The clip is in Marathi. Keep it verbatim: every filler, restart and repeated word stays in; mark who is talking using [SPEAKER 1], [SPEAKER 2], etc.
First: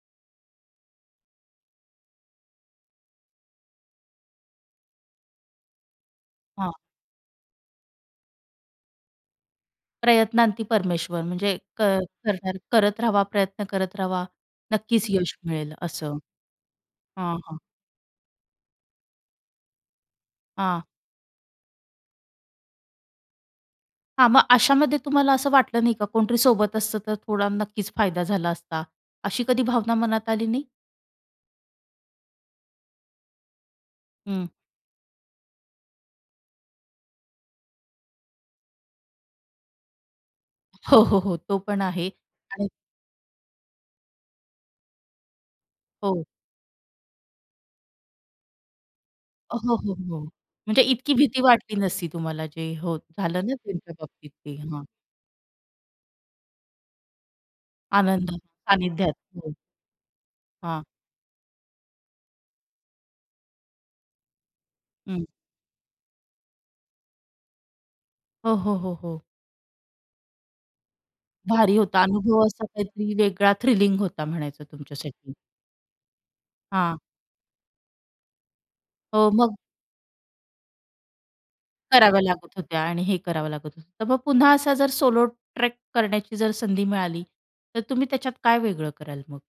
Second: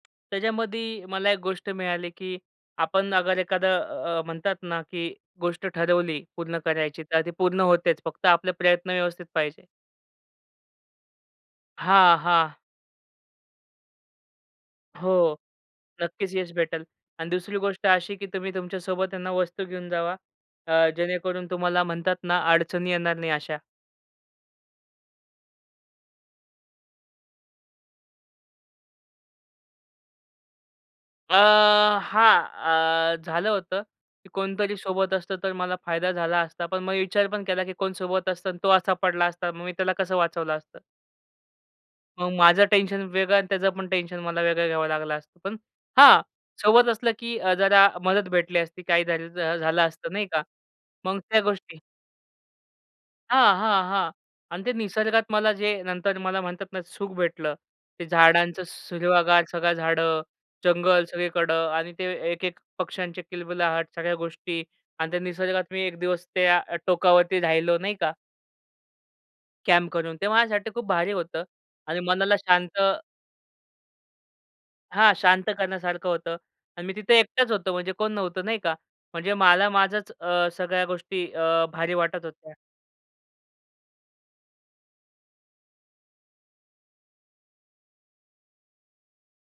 [SPEAKER 1] त्यांच्यामधी मला एक गोष्ट मिळाली, की आपण अगर एखादं अ, म्हणतात ना, की गोष्ट ठरवली पूर्ण
[SPEAKER 2] हां.
[SPEAKER 1] करायची, तर ती पूर्ण होतेच. फक्त आपले प्रयत्न व्यवस्थित पाहिजे.
[SPEAKER 2] प्रयत्नांती परमेश्वर. म्हणजे क
[SPEAKER 1] हां, हां.
[SPEAKER 2] कर, करत रहावा, प्रयत्न करत रहावा, नक्कीच
[SPEAKER 1] हो.
[SPEAKER 2] यश भेटेल असं.
[SPEAKER 1] नक्कीच यश भेटेल आणि
[SPEAKER 2] हां, हां.
[SPEAKER 1] दुसरी गोष्ट अशी, की तुम्ही तुमच्यासोबत आहे ना, वस्तू घेऊन जावा,
[SPEAKER 2] हां.
[SPEAKER 1] अ, जेणेकरून तुम्हाला म्हणतात ना, अडचणी येणार नाही अशा.
[SPEAKER 2] हां, मग अशामध्ये तुम्हाला असं वाटलं नाही का कोणतरी सोबत असतं, तर थोडा नक्कीच फायदा झाला असता, अशी कधी भावना मनात आली नाही?
[SPEAKER 1] अ, हां. अ, झालं होतं, की
[SPEAKER 2] हं.
[SPEAKER 1] कोणतरी सोबत असतं, तर मला फायदा झाला असता, पण मी विचार पण केला, की कोण सोबत असतं अन् तो असा पडला असता, मग मी त्याला कसं वाचवलं असतं.
[SPEAKER 2] हो, हो, हो, तो पण आहे
[SPEAKER 1] मग माझं
[SPEAKER 2] आणि
[SPEAKER 1] टेन्शन वेगळं अन् त्याचं पण टेन्शन मला वेगळं घ्यावं लागलं असतं. पण हां,
[SPEAKER 2] हो.
[SPEAKER 1] सोबत असलं, की अ, जरा मदत भेटली असती, काही जर अ,
[SPEAKER 2] हो,
[SPEAKER 1] झालं
[SPEAKER 2] हो,
[SPEAKER 1] असतं,
[SPEAKER 2] हो.
[SPEAKER 1] नाही का.
[SPEAKER 2] म्हणजे इतकी
[SPEAKER 1] मग
[SPEAKER 2] भीती
[SPEAKER 1] त्या गोष्टी
[SPEAKER 2] वाटली नसती तुम्हाला जे हो, झालं ना
[SPEAKER 1] हां, हां,
[SPEAKER 2] तुमच्या
[SPEAKER 1] हां
[SPEAKER 2] बाबतीत ते.
[SPEAKER 1] अन् ते
[SPEAKER 2] हां.
[SPEAKER 1] निसर्गात मला जे नंतर मला म्हणतात ना सुख भेटलं. ते
[SPEAKER 2] आनंद
[SPEAKER 1] झाडांचं
[SPEAKER 2] सानिध्यात
[SPEAKER 1] सूरवागार
[SPEAKER 2] हो.
[SPEAKER 1] सगळा झाडं,
[SPEAKER 2] हां.
[SPEAKER 1] जंगल सगळीकडं आणि ते एक-एक पक्ष्यांचे किलबिलाट, सगळ्या गोष्टी आणि ते
[SPEAKER 2] हं.
[SPEAKER 1] निसर्गात मी एक दिवस त्या अ, टोकावरती राहिलो, नाही का.
[SPEAKER 2] हो, हो, हो, हो.
[SPEAKER 1] कॅम्प करून. ते माझ्यासाठी खूप भारी होतं
[SPEAKER 2] भारी
[SPEAKER 1] आणि
[SPEAKER 2] होता
[SPEAKER 1] मनाला
[SPEAKER 2] अनुभव, असा
[SPEAKER 1] शांत
[SPEAKER 2] काहीतरी वेगळा थ्रिलिंग होता म्हणायचं
[SPEAKER 1] हां,
[SPEAKER 2] तुमच्यासाठी.
[SPEAKER 1] शांत करण्यासारखं होतं अन् मी
[SPEAKER 2] हां.
[SPEAKER 1] तिथे एकटाच होतो, म्हणजे कोण नव्हतं नाही का
[SPEAKER 2] अ,
[SPEAKER 1] म्हणजे
[SPEAKER 2] मग
[SPEAKER 1] मला माझंच अ, सगळ्या गोष्टी अ, भारी
[SPEAKER 2] कराव्या
[SPEAKER 1] वाटत होत्या.
[SPEAKER 2] लागत होत्या आणि हे करावं लागत होतं. तर मग पुन्हा असा जर सोलो ट्रेक करण्याची जर संधी मिळाली, तर तुम्ही त्याच्यात काय वेगळं कराल मग?